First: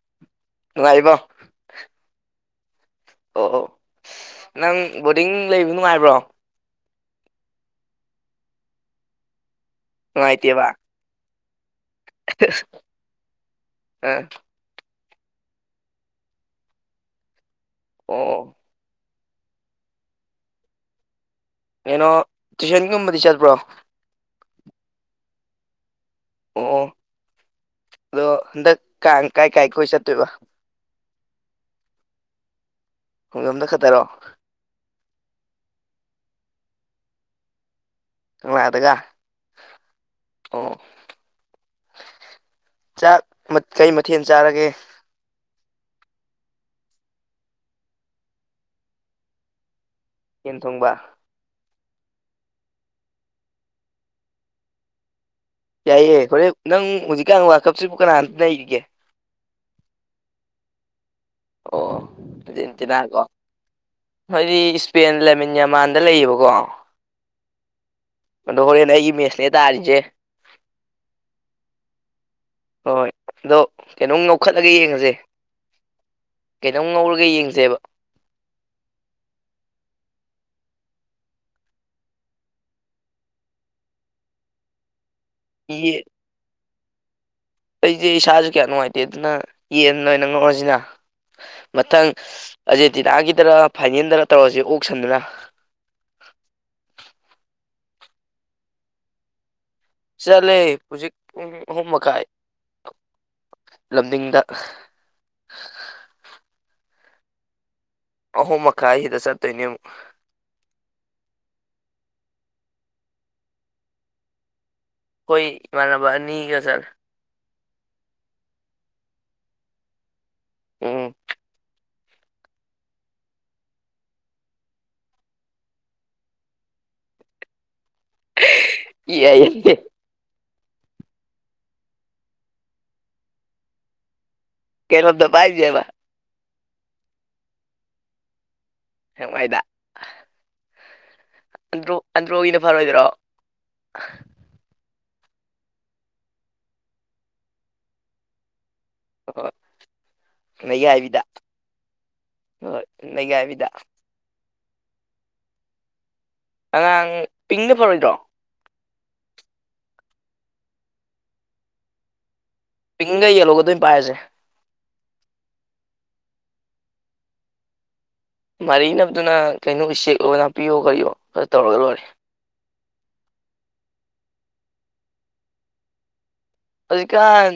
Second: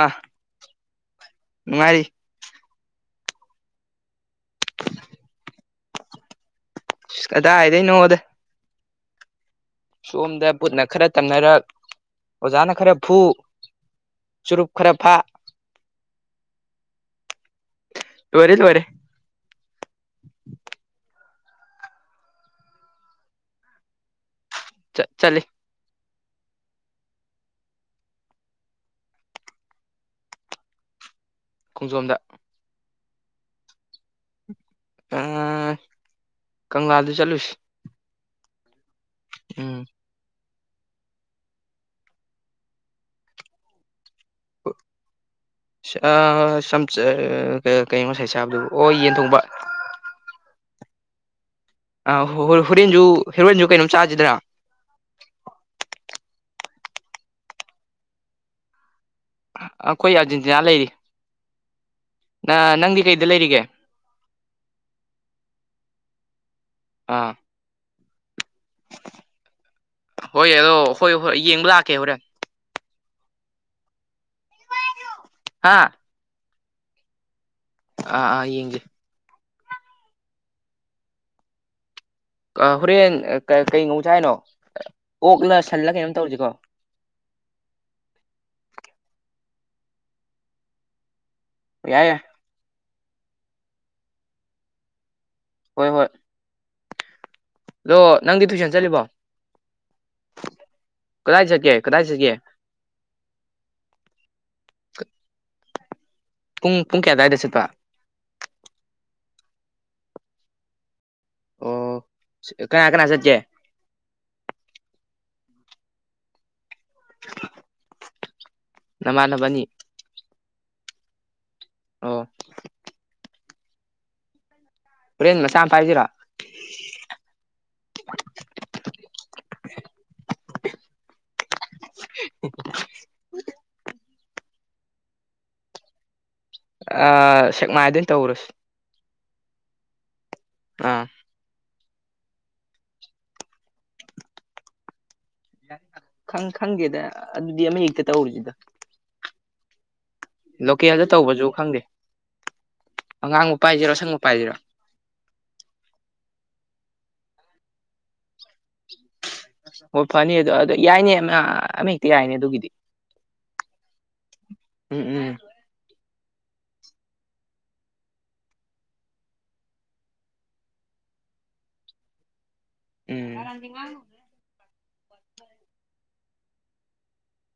ꯑꯥ ꯅꯨꯡꯉꯥꯏꯔꯤꯕꯣ ꯅꯨꯡꯉꯥꯏꯔꯤ ꯑꯣ ꯅꯪ ꯕꯣꯔꯗꯤꯡ ꯂꯩꯕꯗꯣ ꯅꯨꯡꯉꯥꯏꯕ꯭ꯔꯣ ꯑꯁ ꯀꯗꯥꯏꯗꯩꯅꯣꯗ ꯁꯣꯝꯗ ꯅꯨꯡꯉꯥꯏꯇꯦꯕ ꯄꯨꯠꯅ ꯈꯔ ꯇꯝꯅꯔꯛ ꯑꯣꯖꯥꯅ ꯈꯔ ꯐꯨ ꯑ ꯆꯨꯔꯨꯞ ꯈꯔ ꯐꯥ ꯑꯣ ꯂꯣꯏꯔꯦ ꯂꯣꯏꯔꯦ ꯀꯩꯅꯣ ꯇꯨꯏꯁꯟꯒꯨꯝꯕꯗꯤ ꯆꯠꯄ꯭ꯔꯣ ꯆꯠ ꯆꯠꯂꯤ ꯑꯣ ꯑꯣ ꯑꯗꯣ ꯍꯟꯗꯛ ꯀꯥꯡ ꯀꯥꯏ ꯀꯥꯏ ꯀꯣꯏꯕ ꯆꯠꯇꯣꯏꯕ ꯈꯣꯡꯖꯣꯝꯗ ꯈꯨꯡꯖꯣꯝꯗ ꯈꯠꯇꯔꯣ ꯎꯝ ꯀꯪꯂꯥꯗ ꯆꯠꯂꯨꯁꯦ ꯀꯪꯂꯥꯗꯒ ꯎꯝ ꯑꯣ ꯆꯥꯛ ꯀꯩ ꯃꯊꯦꯜ ꯆꯥꯔꯒꯦ ꯑꯥ ꯁꯝꯆ ꯀꯩꯅꯣ ꯉꯁꯥꯏ ꯆꯥꯕꯗꯨ ꯑꯣ ꯌꯦꯟ ꯊꯣꯡꯕ ꯌꯦꯟ ꯊꯣꯡꯕ ꯑꯥ ꯍꯣꯔꯦꯟꯁꯨ ꯍꯣꯔꯦꯟꯁꯨ ꯀꯩꯅꯣꯝ ꯆꯥꯖꯤꯗꯅ ꯌꯥꯏꯌꯦ ꯍꯣꯔꯦꯟ ꯅꯪ ꯍꯧꯖꯤꯛꯀꯥꯟ ꯋꯥꯀꯞꯁꯤꯕꯨ ꯀꯅꯥꯝꯇ ꯂꯩꯔꯤꯒꯦ ꯑꯩꯈꯣꯏ ꯑꯥꯔꯖꯦꯟꯇꯤꯅꯥ ꯂꯩꯔꯤ ꯑꯣ ꯅ ꯅꯪꯗꯤ ꯑꯔꯖꯦꯟꯇꯤꯅꯥꯀꯣ ꯀꯩꯗ ꯂꯩꯔꯤꯒꯦ ꯈꯣꯏꯗꯤ ꯏꯁꯄꯦꯟ ꯂꯦꯃꯤꯟ ꯌꯃꯥꯟꯗ ꯂꯩꯌꯦꯕꯀꯣ ꯑꯥ ꯑꯗꯣ ꯍꯣꯔꯦꯟ ꯑꯩꯒꯤ ꯃꯦꯁꯅꯦ ꯇꯥꯔꯤꯁꯦ ꯍꯣꯏ ꯑꯗꯣ ꯍꯣꯏ ꯍꯣꯏ ꯌꯦꯡꯕ ꯂꯥꯛꯀꯦ ꯍꯣꯔꯦꯟ ꯍꯣꯏ ꯑꯗꯣ ꯀꯩꯅꯣꯝ ꯉꯧꯈꯠꯂꯒ ꯌꯦꯡꯉꯁꯦ ꯍꯥꯥ ꯀꯩꯅꯣꯝ ꯉꯧꯔꯒ ꯌꯦꯡꯖꯦꯕ ꯑꯥ ꯑꯥ ꯌꯦꯡꯖꯦ ꯑꯥ ꯍꯣꯔꯦꯟ ꯀꯩ ꯀꯩ ꯉꯧꯖꯦ ꯍꯥꯏꯅꯣ ꯑꯣꯛꯂ ꯁꯜꯂ ꯀꯩꯅꯣꯝ ꯇꯧꯔꯖꯦꯀꯣ ꯑꯩꯖꯦ ꯏꯁꯥꯁꯨ ꯀꯌꯥ ꯅꯨꯡꯉꯥꯏꯇꯦ ꯑꯗꯨꯅ ꯌꯦꯟ ꯑꯣꯏꯅ ꯉꯧꯔꯖꯤꯅ ꯌꯥꯏ ꯃꯊꯪ ꯌꯥꯏ ꯑꯖꯦꯇꯤꯅꯥꯒꯤꯗꯔ ꯐꯥꯏꯅꯦꯜꯗ ꯇꯧꯔꯖꯦ ꯑꯣꯛ ꯁꯟꯗꯨꯅ ꯍꯣꯏ ꯍꯣꯏ ꯑꯗꯣ ꯅꯪꯗꯤ ꯇꯨꯏꯁꯟ ꯆꯠꯂꯤꯕꯣ ꯆꯠꯂꯦ ꯍꯧꯖꯤꯛ ꯀꯗꯥꯏ ꯄꯨꯡ ꯆꯠꯀꯦ ꯑꯍꯨꯝ ꯀꯗꯥꯏ ꯃꯈꯥꯏ ꯆꯠꯀꯦ ꯂꯝꯗꯤꯡꯗ ꯄꯨꯡ ꯄꯨꯡ ꯀꯌꯥ ꯑꯋꯥꯏꯗ ꯆꯠꯄ ꯑꯍꯨꯝ ꯃꯈꯥꯏꯁꯤꯗ ꯆꯠꯇꯣꯏꯅꯦ ꯑꯃꯨꯛ ꯑꯣ ꯀꯅꯥ ꯀꯅꯥ ꯆꯠꯀꯦ ꯈꯣꯏ ꯏꯃꯥꯟꯅꯕ ꯑꯅꯤꯒ ꯆꯠꯂꯦ [inaudible] ꯅꯃꯥꯟꯅꯕꯅꯤ ꯎꯝ ꯑꯣ ꯍꯣꯔꯦꯟ ꯃꯆꯥ ꯑꯃ ꯄꯥꯏꯁꯤꯔꯥ [unintelligible] ꯌꯥꯏꯌꯦ [inaudible] ꯀꯩꯅꯣꯗ ꯄꯥꯏꯖꯦꯕ ꯑ ꯁꯦꯛꯃꯥꯏꯗ ꯑꯣꯏꯅ ꯇꯧꯔꯨꯁꯤ ꯁꯦꯛꯃꯥꯏꯗ ꯑꯥ ꯑꯟꯗ꯭ꯔꯣ ꯑꯟꯗ꯭ꯔꯣꯒꯤꯅ ꯐꯔꯣꯏꯗ꯭ꯔꯣ ꯈꯪ ꯈꯪꯗꯦꯗ ꯑꯗꯨꯗꯤ ꯑꯃ ꯍꯦꯛꯇ ꯇꯧꯔꯨꯁꯤꯗ ꯍꯍꯣꯏ ꯂꯣꯀꯦꯜꯗ ꯅꯩꯒꯥꯏꯕꯤꯗ ꯇꯧꯕꯁꯨ ꯈꯪꯗꯦ ꯍꯣꯏ ꯑꯉꯥꯡꯕ ꯅꯩꯒꯥꯏꯕꯤꯗ ꯄꯥꯏꯁꯤꯔꯣ ꯑꯁꯪꯕ ꯄꯥꯏꯁꯤꯔ ꯑꯉꯥꯡ ꯄꯤꯡꯅ ꯐꯔꯣꯏꯗ꯭ꯔꯣ ꯍꯣꯏ ꯐꯅꯤ ꯑꯗꯣ ꯑ ꯌꯥꯏꯅꯦ ꯑꯃ ꯍꯦꯛꯇ ꯌꯥꯏꯅꯦ ꯑꯗꯨꯒꯤꯗꯤ ꯄꯤꯡꯒ ꯌꯦꯜꯂꯣꯒꯗꯨ ꯑꯣꯏꯅ ꯄꯥꯏꯔꯁꯦ ꯎꯝ ꯎꯝ ꯃꯥꯔꯤꯅꯕꯗꯨꯅ ꯀꯩꯅꯣ ꯎꯆꯦꯛꯂꯣ ꯅꯥꯄꯤꯌꯣ ꯀꯔꯤꯌꯣ ꯈꯔ ꯇꯧꯔꯒ ꯂꯣꯏꯔꯦ ꯎꯝ ꯍꯧꯖꯤꯛꯀꯥꯟ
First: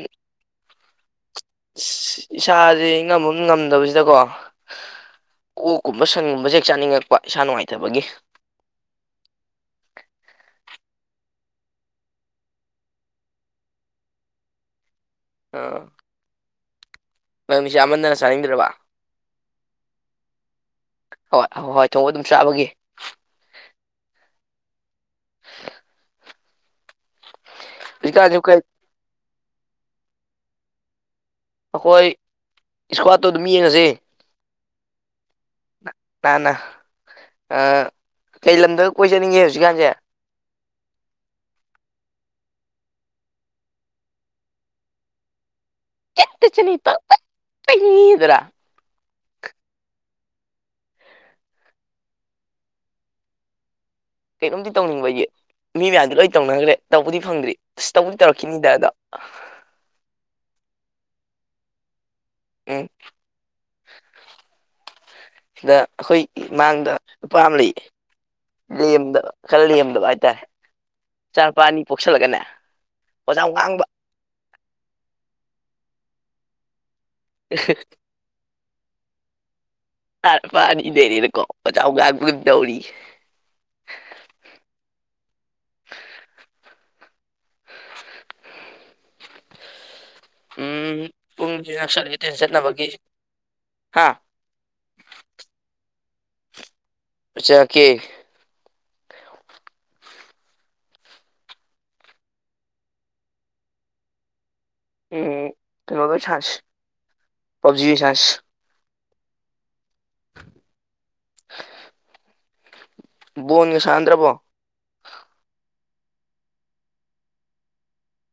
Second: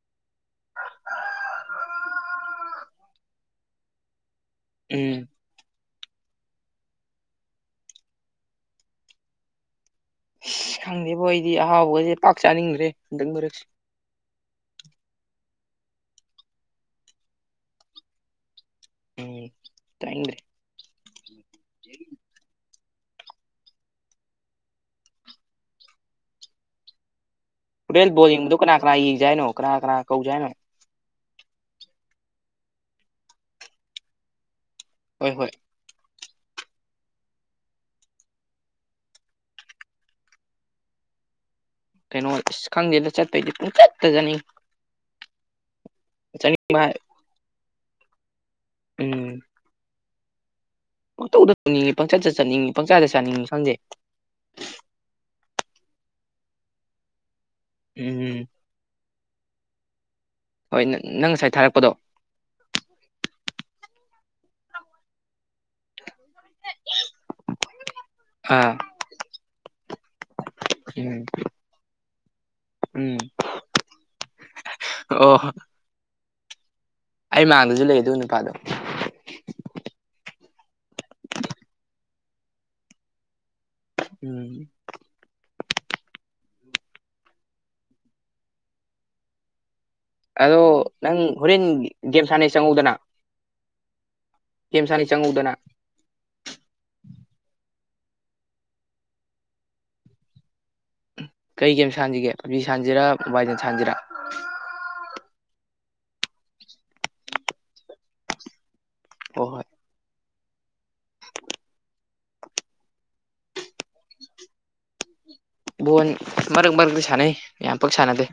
ꯏꯁꯥꯥꯁꯦ ꯏꯉꯝꯃꯝ ꯉꯝꯗꯕꯁꯤꯗꯀꯣ ꯎꯝ ꯑꯣꯛꯀꯨꯝꯕ ꯁꯟꯒꯨꯝꯕꯁ ꯍꯦꯛ ꯆꯥꯅꯤꯡꯉꯛꯄ ꯏꯁꯥ ꯅꯨꯡꯉꯥꯏꯇꯕꯒꯤ ꯑꯁ ꯈꯪꯗꯦꯕꯣ ꯑꯩꯗꯤ ꯑꯍꯥꯎꯕꯒꯁꯦ ꯄꯥꯛ ꯆꯥꯅꯤꯡꯈ꯭ꯔꯦ ꯍꯟꯗꯛ ꯃꯔꯛꯁꯦ ꯑ ꯅꯪꯗꯤ ꯆꯥꯃꯟꯗꯅ ꯆꯥꯅꯤꯡꯗ꯭ꯔꯕ ꯎꯝ ꯇꯥꯅꯤꯡꯗꯔꯦ ꯍꯣꯏ ꯍꯋꯥꯢ ꯊꯣꯡꯕ ꯑꯗꯨꯝ ꯆꯥꯕꯒꯤ [inaudible] ꯍꯣꯔꯦꯟ ꯕꯣꯜ ꯍꯧꯖꯤꯛꯀꯥꯟꯁꯨ ꯌꯦꯡꯕꯗꯨ ꯀꯩ ꯀꯅꯥ ꯀꯅꯥ ꯌꯦꯡꯖ ꯍꯥꯏꯅꯣ ꯀꯅꯥ ꯀꯅꯥ ꯀꯧꯖ ꯍꯥꯏꯅꯣ ꯑꯈꯣꯏ ꯏꯁꯀ꯭ꯋꯥꯠꯇꯣ ꯑꯗꯨꯝ ꯌꯦꯡꯉꯖꯦ ꯍꯣꯏ ꯍꯣꯏ ꯅ ꯅ ꯀꯩ ꯂꯝꯗꯒ ꯀꯣꯏ ꯆꯠꯅꯤꯡꯒꯦ ꯍꯧꯖꯤꯛꯀꯥꯟꯖꯦ ꯀꯩꯅꯣ ꯏꯁ ꯈꯪꯗꯦꯗ ꯆꯠꯄꯩꯗꯤ ꯄꯨꯡ ꯆꯠꯇ ꯆꯠꯅꯤꯡꯉꯤ [unintelligible] ꯗꯨꯔꯥ ꯄꯪ ꯇꯧꯗ ꯇꯧꯅꯤꯡꯉꯤ ꯄꯪ ꯆꯠꯇ ꯆꯠꯅꯤꯡꯉꯤ ꯄꯪꯆꯥꯗ ꯆꯥꯅꯤꯡꯉꯤ ꯈꯪꯗꯦ ꯀꯩꯅꯣꯝꯗꯤ ꯇꯧꯅꯤꯡꯕꯒꯤ ꯃꯤ ꯃꯌꯥꯝꯗꯤ ꯂꯣꯏ ꯇꯧꯅꯈ꯭ꯔꯦ ꯇꯧꯕꯗꯤ ꯐꯪꯗ꯭ꯔꯤ ꯑꯁ ꯇꯧꯕꯕꯨꯗꯤ ꯎꯝ ꯇꯧꯔꯛꯈꯤꯅꯤꯗꯗꯣ ꯍꯣꯏ ꯅ ꯅꯪ ꯉꯁꯥꯏ ꯊꯥꯔꯛꯄꯗꯣ ꯎ ꯁꯤꯗ ꯑꯩꯈꯣꯏ ꯃꯃꯥꯡꯗ ꯅꯨꯨꯄꯥ ꯑꯃ ꯂꯩ ꯑꯥ ꯂꯦꯝꯗꯕ ꯈꯔ ꯂꯦꯝꯗꯕ ꯍꯥꯏꯇꯥꯔꯦ ꯎꯝ ꯆꯥꯅꯨꯄꯥ ꯑꯅꯤ ꯄꯣꯛꯁꯜꯂꯒꯅꯦ ꯎꯝ ꯋꯥꯖꯥꯎ ꯉꯥꯡꯕ ꯑꯣ ꯑꯩ ꯃꯥꯡꯗꯁꯨ ꯂꯩ ꯑꯗꯨ ꯅꯨꯄꯥꯗꯣ [unintelligible] ꯅꯨꯄꯥ ꯑꯅꯤ ꯂꯩꯔꯦꯅꯀꯣ ꯋꯥꯖꯥꯎ ꯉꯥꯡꯕ ꯑꯃ ꯇꯧꯔꯤ ꯎꯝ ꯑꯗꯣ ꯎꯝ ꯅꯪ ꯍꯣꯔꯦꯟ ꯒꯦꯝ ꯁꯥꯟꯅꯩ ꯆꯪꯉꯧꯗꯅ [unintelligible] ꯒꯦꯝ ꯁꯥꯅꯤ ꯆꯪꯉꯛꯎꯗꯅ ꯆꯪꯉꯛꯀꯦ ꯀꯩ ꯒꯦꯝ ꯁꯥꯥꯟꯁꯤꯒꯦ ꯄꯞꯖꯤ ꯁꯥꯥꯟꯁꯤꯔꯥ ꯃꯣꯕꯥꯏꯅ ꯂꯤꯖꯦꯟ ꯁꯥꯥꯟꯁꯤꯔꯥ ꯎꯝ ꯀꯩꯅꯣꯗꯣ ꯑꯣꯢ ꯁꯥꯟꯁꯤ ꯄꯞꯖꯤ ꯑꯣꯢ ꯁꯥꯟꯁꯤ ꯍꯣ ꯍꯣꯏ ꯕꯣꯟꯒ ꯁꯥꯟꯗ꯭ꯔꯕꯣ ꯕꯣꯟ ꯃꯔꯛ ꯃꯔꯛꯇ ꯁꯥꯟꯅꯩ ꯌꯥꯝ ꯄꯥꯛ ꯁꯥꯟꯅꯗꯦ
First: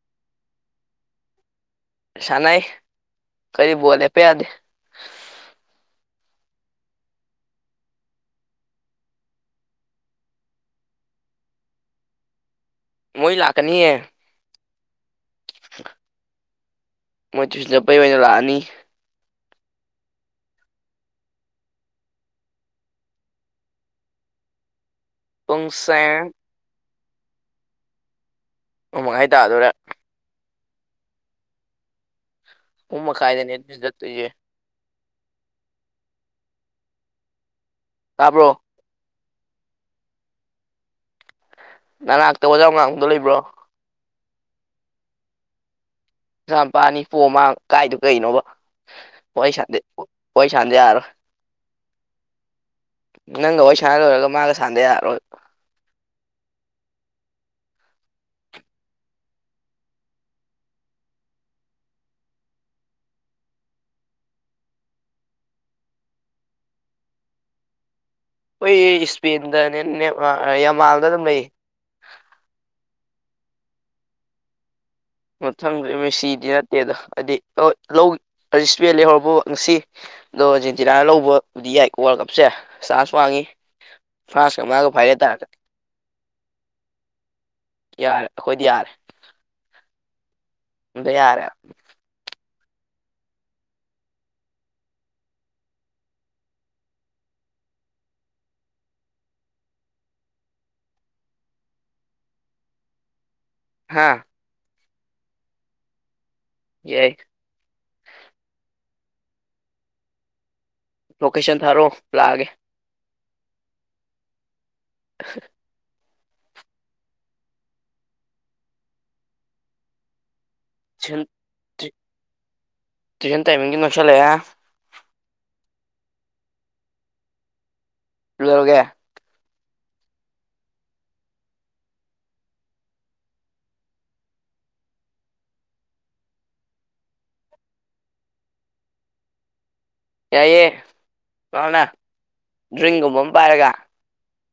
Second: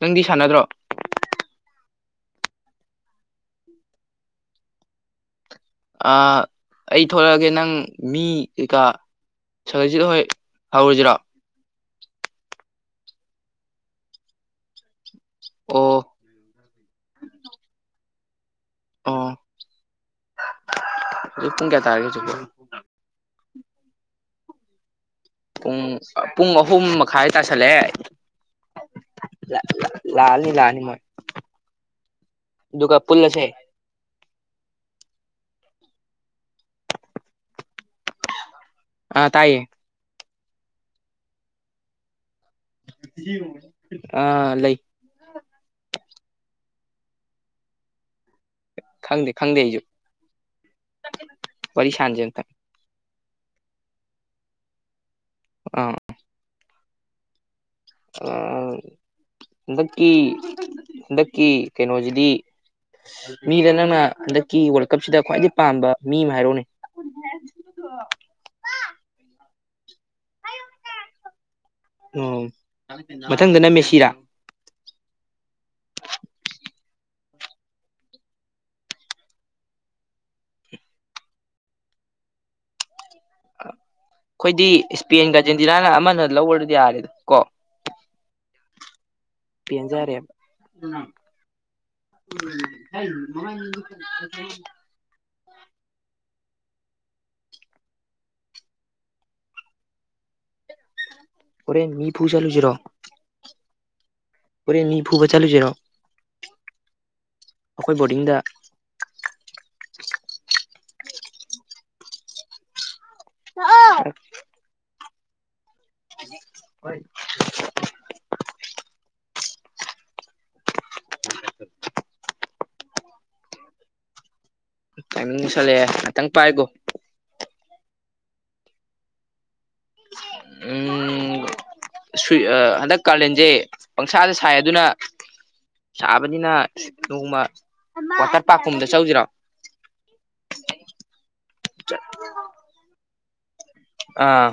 ꯅꯪꯗꯤ ꯁꯥꯟꯅꯗ꯭ꯔꯣ ꯁꯥꯟꯅꯩ ꯑꯈꯣꯢꯘꯤ ꯕꯣꯜ ꯂꯦꯞꯄ ꯌꯥꯗꯦ ꯑ ꯑꯩ ꯊꯂꯛꯑꯒꯦ ꯅꯪ ꯃꯤ ꯀꯩꯀꯥ ꯁꯍꯥꯖꯤꯠ ꯍꯣꯏ ꯍꯧꯔꯨꯖꯤꯔꯣ ꯃꯣꯏ ꯂꯥꯛꯀꯅꯤꯌꯦ ꯑꯣ ꯃꯣꯏ ꯆꯨꯢꯁꯟ ꯆꯠꯄꯩ ꯑꯣꯏꯅ ꯂꯥꯛꯑꯅꯤ ꯑꯣ ꯄꯨꯡ ꯀꯌꯥ ꯇꯥꯔꯑꯦ ꯍꯧꯖꯤꯛꯄꯣ ꯄꯨꯡ ꯄꯨꯡꯁꯦ ꯄꯨꯡ ꯑꯍꯨꯝ ꯃꯈꯥꯏ ꯇꯥꯁꯜꯂꯛꯑꯦ ꯑꯍꯨꯝ ꯃꯈꯥꯏ ꯇꯥꯗꯣꯔꯦ ꯂꯥꯛꯑꯅꯤ ꯂꯥꯛꯑꯅꯤ ꯃꯣꯏ ꯑꯗꯨꯒ ꯑꯍꯨꯝ ꯄꯨꯜꯂꯁꯦ ꯃꯈꯥꯢꯗꯅꯦ ꯇꯨꯢꯁꯟ ꯆꯠ ꯇꯣꯢꯁꯦ ꯇꯥꯕ꯭ꯔꯣ ꯑ ꯇꯥꯏꯌꯦ ꯅꯅꯥꯥꯛꯇ ꯋꯥꯖꯥꯥꯥꯎ ꯉꯥꯡ ꯑꯥ ꯂꯩ ꯃꯆꯥ ꯄꯥ ꯑꯅꯤ ꯄꯣꯛꯑ ꯃꯥꯅ ꯀꯥꯛꯢꯗꯣ ꯀꯩꯅꯣꯕ ꯈꯪꯗꯦ ꯋꯥꯔꯤ ꯈꯪꯗꯦ ꯁꯥꯟꯗꯦ ꯑꯩꯖꯨ ꯋꯥꯔꯤ ꯁꯥꯟꯗ ꯌꯥꯔꯣꯏ ꯋꯥꯔꯤ ꯁꯥꯟꯁꯦ ꯑꯝꯇ ꯅꯪꯒ ꯋꯥꯔꯤ ꯁꯥꯟꯅ ꯂꯣꯏꯔꯒ ꯃꯥꯒ ꯁꯥꯟꯗ ꯌꯥꯔꯔꯣꯏ ꯑꯥ ꯑ ꯍꯟꯗꯛꯀꯤ ꯍꯟꯗꯛꯀꯤ ꯀꯩꯅꯣꯖꯤꯗꯤ ꯃꯤꯗ ꯅꯪꯅ ꯍꯟꯗꯛꯀꯤ ꯋꯥꯔꯜ ꯀꯞꯁꯤꯗ ꯈ꯭ꯋꯥꯏꯗꯩ ꯄꯥꯝꯕ ꯃꯤ ꯑꯃ ꯍꯥꯏꯔꯛꯎꯅꯦ ꯍꯣꯢ ꯑꯩ ꯏꯁꯄꯦꯟꯒ ꯅꯦꯃꯥꯔ ꯌꯥꯃꯥꯜꯗ ꯑꯗꯨꯝ ꯂꯩꯌꯦ ꯑꯣ ꯃꯊꯪꯗꯅ ꯃꯦꯁꯤꯔꯥ ꯃꯊꯪꯗꯗꯣ ꯃꯦꯁꯤ ꯅꯠꯇꯦꯗ ꯍꯥꯏꯗꯤ ꯂꯧꯁ ꯁꯄꯦꯟ ꯂꯩꯍꯧꯔꯕꯣ ꯉꯁꯤ ꯑꯗꯣ ꯑꯔꯖꯦꯟꯇꯤꯅꯥꯅ ꯂꯧꯕꯕꯨꯗꯤ ꯌꯥꯏ ꯋꯥꯔꯜ ꯀꯞꯁꯦ ꯆꯥꯟꯁ ꯋꯥꯡꯉꯤ ꯐ꯭ꯔꯥꯟꯁꯀ ꯑꯩꯈꯣꯏꯗꯤ ꯃꯥꯒ ꯐꯥꯏꯅꯦꯜ ꯏꯁꯄꯦꯟ ꯇꯥꯔꯛꯀꯅꯤ ꯑꯥꯔꯖꯦꯟꯇꯤꯅꯥꯅ ꯑꯃꯅ ꯂꯧꯔꯗꯤ ꯌꯥꯔꯦꯗ ꯀꯣ ꯌꯥꯔꯦ ꯑꯩꯈꯣꯏꯗꯤ ꯌꯥꯔꯦ ꯄꯟꯖꯔꯦꯕ ꯎꯝ ꯑꯝꯇ ꯌꯥꯔꯦ [unintelligible] ꯍꯣꯔꯦꯟ ꯃꯤ ꯄꯨ ꯆꯠꯂꯨꯁꯤꯔꯣ ꯍꯥꯥ ꯍꯣꯔꯦꯟ ꯃꯤ ꯐꯨꯕ ꯆꯠꯂꯨꯁꯤꯔꯣ ꯌꯥꯏ ꯑꯩꯈꯣꯏ ꯕꯣꯔꯗꯤꯡꯗ ꯂꯣꯀꯦꯁꯟ ꯊꯥꯔꯛꯑꯣ ꯂꯥꯛꯑꯒꯦ ꯂꯥꯛꯑꯣ [unintelligible] [inaudible] ꯇꯨꯏꯁꯟ ꯇꯨꯏꯁꯟ ꯇꯥꯏꯃꯤꯡꯁꯨ ꯅꯛꯁꯤꯜꯂꯛꯑꯦ ꯇꯥꯏꯃꯤꯡ ꯌꯧꯁꯜꯂꯛꯑꯦ ꯉꯥꯛꯇꯪ ꯄꯥꯏꯒꯣ ꯀꯩꯗꯧꯔꯒꯦ ꯎꯝ ꯁꯨꯏ ꯍꯟꯗꯛ ꯀꯥꯂꯦꯟꯁꯦ ꯄꯪꯁꯥꯗ ꯁꯥꯏ ꯑꯗꯨꯅ ꯁꯥꯥꯕꯅꯤꯅ ꯅꯣꯡꯃ ꯋꯥꯇꯔ ꯄꯥꯔꯛꯀꯨꯝꯕꯗ ꯆꯧꯖꯤꯔꯣ ꯌꯥꯏꯌꯂ [unintelligible] ꯗ꯭ꯔꯤꯡꯒꯨꯝꯕ ꯑꯃ ꯄꯥꯏꯔꯒ ꯑꯥ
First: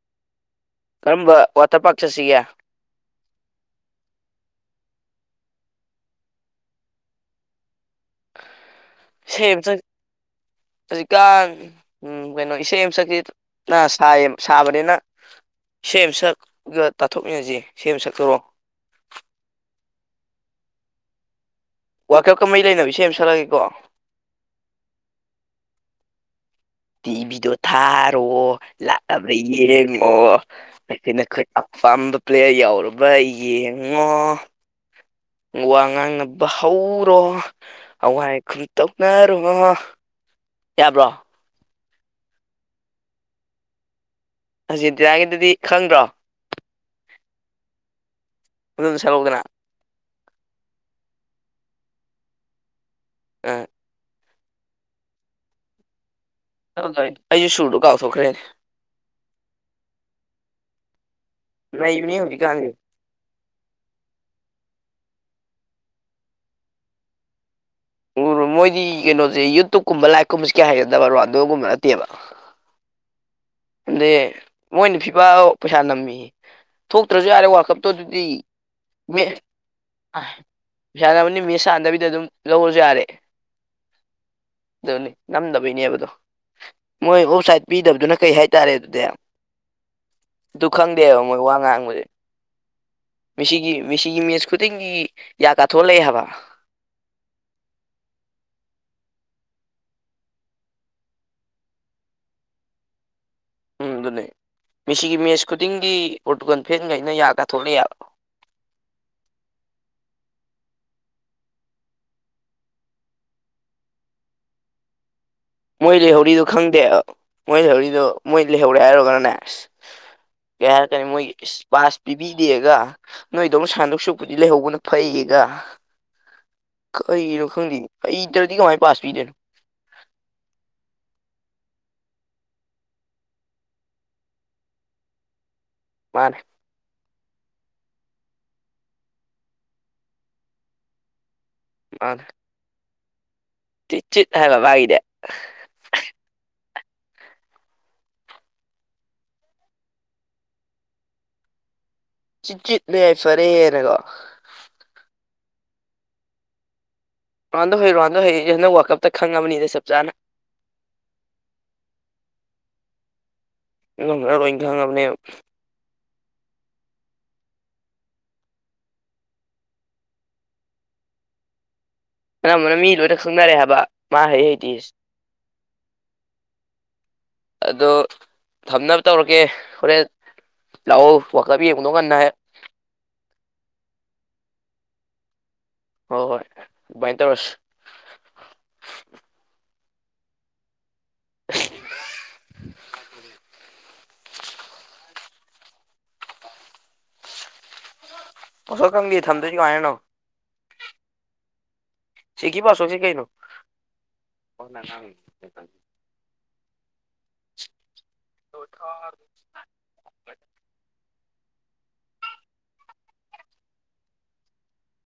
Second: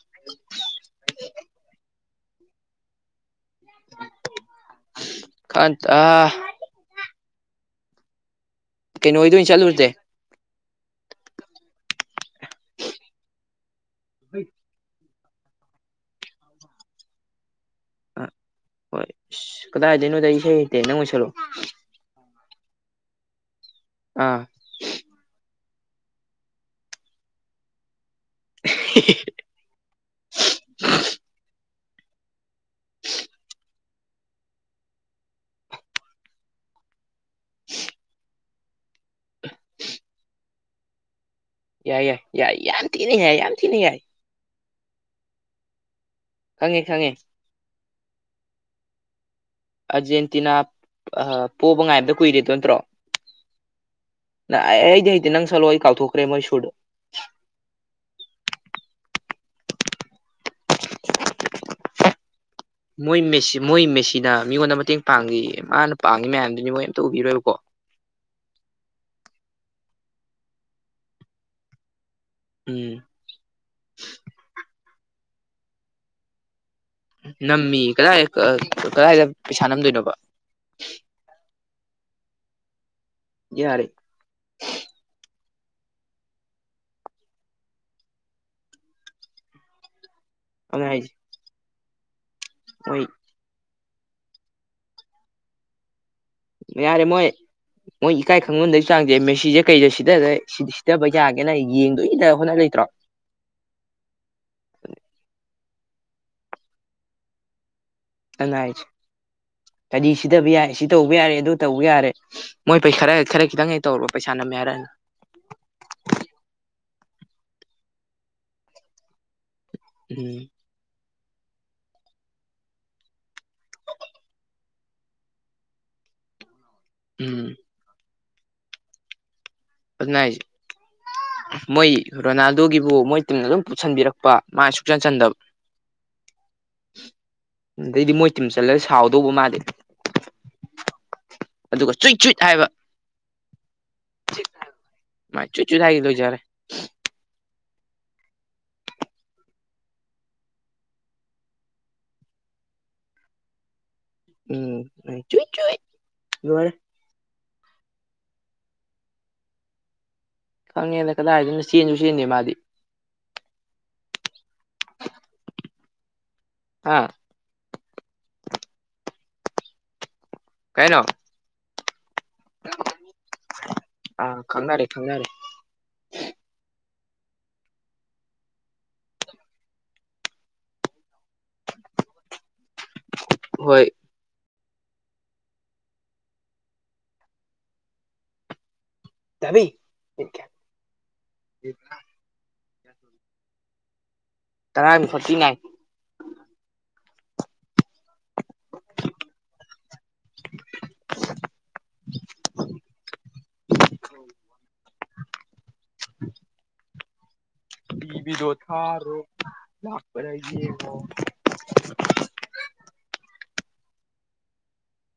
[inaudible] ꯀꯔꯝꯕ ꯋꯥꯇꯔ ꯄꯥꯔꯛ ꯆꯠꯁꯤꯒꯦ ꯀꯥꯟꯇꯥ ꯑꯥ ꯀꯩꯅꯣ ꯍꯣꯏꯗ ꯑꯣꯏꯅ ꯏꯁꯩ ꯑꯃ ꯆꯠꯂꯨꯔꯁꯦ ꯍꯧꯖꯤꯛꯀꯥꯟ ꯎꯝ ꯀꯩꯅꯣ ꯏꯁꯩ ꯑꯃ ꯁꯛꯁꯤ ꯅ ꯁꯥꯏ ꯁꯥꯕꯅꯤꯅ ꯏꯁꯩ ꯑꯃ ꯁꯛꯑꯒ ꯇꯥꯊꯣꯛꯃꯤꯟꯅꯁꯤ ꯏꯁꯩ ꯑꯃ ꯁꯛꯇꯣꯔꯛꯑꯣ ꯍꯣꯏ ꯑꯁ ꯀꯗꯥꯏꯗꯩꯅꯣꯗ ꯑꯩ ꯏꯁꯩ ꯍꯩꯇꯦ ꯅꯪ ꯑꯣꯏꯅ ꯁꯛꯂꯛꯑꯣ ꯋꯥꯔꯜꯀꯞꯀ ꯃꯔꯤ ꯂꯩꯅꯕ ꯏꯁꯩ ꯑꯃ ꯥꯁꯛꯂꯛꯑꯒꯦꯀꯣ ꯑꯥ ꯇꯤꯚꯤꯗꯣ ꯊꯥꯔꯣ ꯂꯥꯛꯂꯕ꯭ꯔ ꯌꯦꯡꯉꯣ [unintelligible] ꯑꯩꯈꯣꯏꯅ ꯑꯄꯥꯥꯝꯕ ꯄ꯭ꯂꯦꯌꯔ ꯌꯥꯎꯔꯕ ꯌꯦꯡꯉꯣ ꯋꯥ ꯉꯥꯡꯅꯕ ꯍꯧ ꯔꯣ ꯑꯋꯥꯏ ꯑꯈꯨꯝꯈ ꯇꯧꯅꯔꯣ ꯌꯥꯕ꯭ꯔꯣ ꯌꯥꯏ ꯌꯥꯏ ꯌꯥꯏ ꯌꯥꯝ ꯊꯤꯅꯤ ꯌꯥꯏ ꯌꯥꯝ ꯊꯤꯅ ꯌꯥꯏ ꯑꯥꯔꯖꯦꯟꯇꯤꯅꯥꯒꯤꯗꯨꯗꯤ ꯈꯪꯗ꯭ꯔꯣ ꯈꯪꯉꯦ ꯈꯪꯉꯦ ꯑꯗꯨ ꯑꯝꯇꯥ ꯁꯛꯂꯛꯎꯗꯅꯥ ꯑꯔꯖꯦꯟꯇꯤꯅꯥ ꯄꯣꯕ ꯉꯥꯏꯕꯗ ꯀꯨꯏꯔꯦꯗꯣ ꯅꯠꯇ꯭ꯔꯣ ꯑꯥ ꯅ ꯑꯩꯗꯤ ꯍꯩꯇꯦ ꯅꯪ ꯁꯛꯂꯛꯑꯣ ꯑꯩ ꯀꯥꯎꯊꯣꯛꯈ꯭ꯔꯦ ꯃꯣꯏ ꯁꯨꯔꯗꯣ ꯑꯩꯁꯨ ꯁꯨꯔꯗꯣ ꯀꯥꯎꯊꯣꯛꯈ꯭ꯔꯦꯅꯦ ꯅꯩꯕꯅꯦ ꯍꯧꯖꯤꯛꯀꯥꯟꯖꯦ ꯃꯣꯏ ꯃꯦꯁꯤ ꯃꯣꯏ ꯃꯦꯁꯤꯅ ꯃꯤꯉꯣꯟꯗ ꯃꯇꯦꯡ ꯄꯥꯡꯉꯤꯌꯦ ꯃꯥꯅ ꯄꯥꯡꯏ ꯃꯌꯥꯝꯗꯨꯗꯤ ꯃꯣꯏ ꯑꯝꯇ ꯎꯕꯤꯔꯣꯏꯕꯀꯣ ꯎꯔꯣ ꯃꯣꯏꯗꯤ ꯀꯩꯅꯣꯖꯦ ꯌꯨꯇꯌꯨꯞꯕ ꯀꯨꯝꯕ ꯂꯥꯏꯚ ꯀꯨꯝꯁꯦ ꯀꯌꯥ ꯍꯩꯅꯗꯕ ꯔꯣꯅꯥꯜꯗꯣꯒꯨꯝꯕ ꯅꯠꯇꯦꯕ ꯎꯝ ꯑꯗꯩ ꯃꯣꯏꯅ ꯐꯤꯐꯥ ꯄꯩꯁꯥ ꯅꯝꯃꯦꯌꯦ ꯊꯣꯛꯇ꯭ꯔꯁꯨ ꯌꯥꯔꯦ ꯅꯝꯃꯤ ꯋꯥꯔꯜꯀꯞꯇꯣ ꯑꯗꯨꯗꯤ ꯀꯗꯥꯏ ꯀꯗꯥꯏꯗ ꯄꯩꯁꯥ ꯅꯝꯗꯣꯏꯅꯣꯕ ꯄꯩꯁꯥ ꯅꯝꯕꯅꯤꯅ ꯃꯦꯠꯁ ꯁꯥꯟꯅꯕꯤꯗ ꯑꯗꯨꯝ ꯂꯧꯔꯖꯨ ꯌꯥꯔꯦ ꯌꯥꯔꯦ ꯑꯗꯨꯅꯤ ꯅꯝꯗꯕꯩꯅꯦꯕꯗꯣ ꯃꯣꯏ ꯑꯣꯞ ꯁꯥꯏꯠ ꯄꯤꯗꯕꯗꯨꯅ ꯀꯩ ꯍꯥꯏ ꯇꯥꯔꯦ ꯑꯗꯨꯗꯤ ꯑꯗꯨ ꯈꯪꯗꯦꯕ ꯃꯣꯏ ꯋꯥ ꯉꯥꯡꯕꯖꯦ ꯍꯣꯏ ꯃꯤꯁꯤꯒꯤ ꯃꯤꯁꯤꯒꯤ ꯃꯦꯠꯁ ꯈꯨꯗꯤꯡꯒꯤ ꯌꯥ ꯀꯥꯊꯣꯛꯑ ꯂꯩ ꯍꯥꯏꯕ ꯌꯥꯔꯦ ꯃꯣꯏ ꯃꯣꯏ ꯏꯀꯥꯏ ꯈꯪꯃꯟꯗꯕꯩ ꯆꯥꯡꯖꯦ ꯃꯦꯁꯤꯖꯦ ꯀꯩꯗ ꯁꯤ ꯁꯤꯊꯥꯕ ꯌꯥꯒꯦꯅꯥ ꯌꯦꯡꯗꯣꯏꯗꯥ ꯍꯣꯠꯅꯥ ꯂꯩꯇ꯭ꯔꯣ ꯎꯝ ꯑꯗꯨꯅꯦ ꯃꯤꯁꯤꯒꯤ ꯃꯦꯠꯆ ꯈꯨꯗꯤꯡꯒꯤ ꯄꯣꯔꯇꯨꯒꯟ ꯐꯦꯟꯈꯩꯅ ꯌꯥ ꯀꯥꯊꯣꯛꯑ ꯂꯩ ꯍꯥꯢꯕ ꯑꯗꯨꯅꯦ ꯍꯥꯏꯁꯦ ꯀꯔꯤ ꯁꯤꯗꯕ ꯌꯥꯏ ꯁꯤ ꯇꯧꯕ ꯌꯥꯔꯦ ꯑꯗꯨ ꯇꯧꯕ ꯌꯥꯔꯦ ꯃꯣꯏ [unintelligible] ꯈꯔꯥ ꯈꯤꯇꯪ ꯍꯦꯛ ꯇꯧꯔꯨꯔꯕ ꯄꯩꯁꯥ ꯅꯝꯃꯦ ꯍꯥꯏꯔꯛꯑꯅꯤ ꯃꯣꯏ ꯂꯩꯍꯧꯔꯤꯗꯣ ꯈꯪꯗꯦ ꯃꯣꯏ ꯂꯩꯍꯧꯔꯤꯗꯣ ꯃꯣꯏ ꯂꯩꯍꯧꯔꯦ ꯍꯥꯏꯔꯨꯔꯒꯅꯅꯦ ꯑꯁ ꯎꯝ ꯀꯩ ꯍꯥꯏꯔꯛꯀꯅꯤ ꯃꯣꯏꯒꯤ ꯏꯁ ꯄꯥꯥꯁ ꯄꯤꯕꯤꯗꯦꯒ ꯅꯣꯏꯗꯧꯅ ꯁꯥꯟꯗꯣꯛ ꯁꯨꯛꯄꯨꯗꯤ ꯂꯩꯍꯧꯕꯅ ꯐꯩꯌꯦꯒ ꯀꯩꯅꯣ ꯎꯝ ꯈꯪꯗꯦ ꯍꯩꯇ꯭ꯔꯗꯤ ꯀꯃꯥꯏ ꯄꯥꯁ ꯄꯤꯗꯣꯏꯅꯣ ꯗꯨꯅꯦ ꯍꯥꯏꯁꯦ꯫ [inaudible] ꯃꯣꯏ ꯔꯣꯅꯥꯜꯗꯣꯒꯤꯕꯨ ꯃꯣꯏ ꯇꯤꯝꯅ ꯑꯗꯨꯝ ꯄꯨꯁꯟꯕꯤꯔꯛꯄ ꯃꯥ ꯁꯨꯛꯆꯟ ꯆꯟꯗꯕ ꯃꯥꯅꯦ ꯑꯗꯩꯗꯤ ꯃꯣꯏ ꯇꯤꯝ ꯆꯜꯂꯒ ꯁꯥꯎꯗꯧꯕ ꯃꯥꯗꯤ ꯑꯗꯨꯒ ꯆꯨꯏꯠ ꯆꯨꯏꯠ ꯍꯥꯏꯕ ꯆꯤ ꯆꯨꯢꯠ ꯍꯥꯏꯕ ꯃꯥꯒꯤꯗꯤ ꯆꯨꯨꯢꯠ ꯆꯨꯏꯠ ꯍꯥꯢꯔ ꯂꯣꯏꯖꯔꯦ꯫ ꯆꯨꯢꯠ ꯆꯨꯢꯠꯅ ꯌꯥꯏ ꯐꯔꯦꯅꯀꯣ꯫ ꯎꯝ ꯆꯨꯢꯠ ꯆꯨꯢꯠ ꯂꯣꯏꯔꯦ꯫ ꯔꯥꯎꯟꯗꯣ ꯍꯩꯌꯦ ꯔꯥꯎꯟꯗꯣ ꯍꯩꯌꯦ ꯍꯟꯗꯛ ꯋꯥꯔꯜ ꯀꯞꯇ ꯈꯪꯉꯕꯅꯤꯗ ꯆꯞ ꯆꯥꯅ꯫ ꯈꯪꯉꯦꯅ ꯀꯗꯥꯏꯗꯩꯅꯣ ꯆꯦꯟꯖꯨ ꯆꯦꯟꯗꯦ ꯃꯥꯗꯤ꯫ ꯄꯨꯝꯅꯃꯛꯅ ꯂꯣꯏꯅ ꯈꯪꯉꯕꯅꯦꯕ ꯍꯥ ꯀꯩ ꯍꯥꯏꯅꯣ ꯫ ꯑꯅꯝꯕꯅ ꯃꯤ ꯂꯣꯏꯅ ꯈꯪꯅꯔꯦ ꯍꯥꯏꯕ ꯃꯥ ꯑꯥ ꯍꯩ ꯈꯪꯅꯔꯦ ꯍꯩꯇꯦꯁꯦ꯫ ꯈꯪꯅꯔꯦ ꯑꯗꯣ ꯊꯝꯅꯕ ꯇꯧꯔꯒꯦ ꯍꯣꯔꯦꯟ꯫ ꯂꯥꯛꯑꫭ ꯋꯥꯜ ꯀꯞ ꯌꯦꯡꯕꯗꯣ ꯉꯟꯅ ꯍꯦꯛ ꯍꯣꯢ ꯍꫭ ꯍꯣꯏ ꯗꯨꯃꯥꯏ ꯇꯧꯔꯁꯤ꯫ ꯊꯥꯕꯤ ꯃꯤꯅꯤꯠ ꯀꯌꯥ [inaudible] ꯇꯔꯥ ꯃꯤꯅꯤꯠ ꯐꯣꯔꯇꯤꯅꯥꯏꯟ꯫ ꯄꯥꯁꯋꯥꯔꯗ ꯈꯪꯗꯦ ꯊꯝꯗꯣꯏꯁꯦ ꯀꯃꯥꯏꯅꯅꯣ ꯫ ꯁꯤꯒꯤ ꯄꯥꯁꯋꯥꯔꯗ ꯁꯦ ꯀꯩꯅꯣ꯫ [inaudible] ꯇꯤꯕꯤꯗꯣ ꯊꯥꯔꯣ ꯂꯥꯛꯄꯔ ꯌꯦꯡꯉꫭ꯫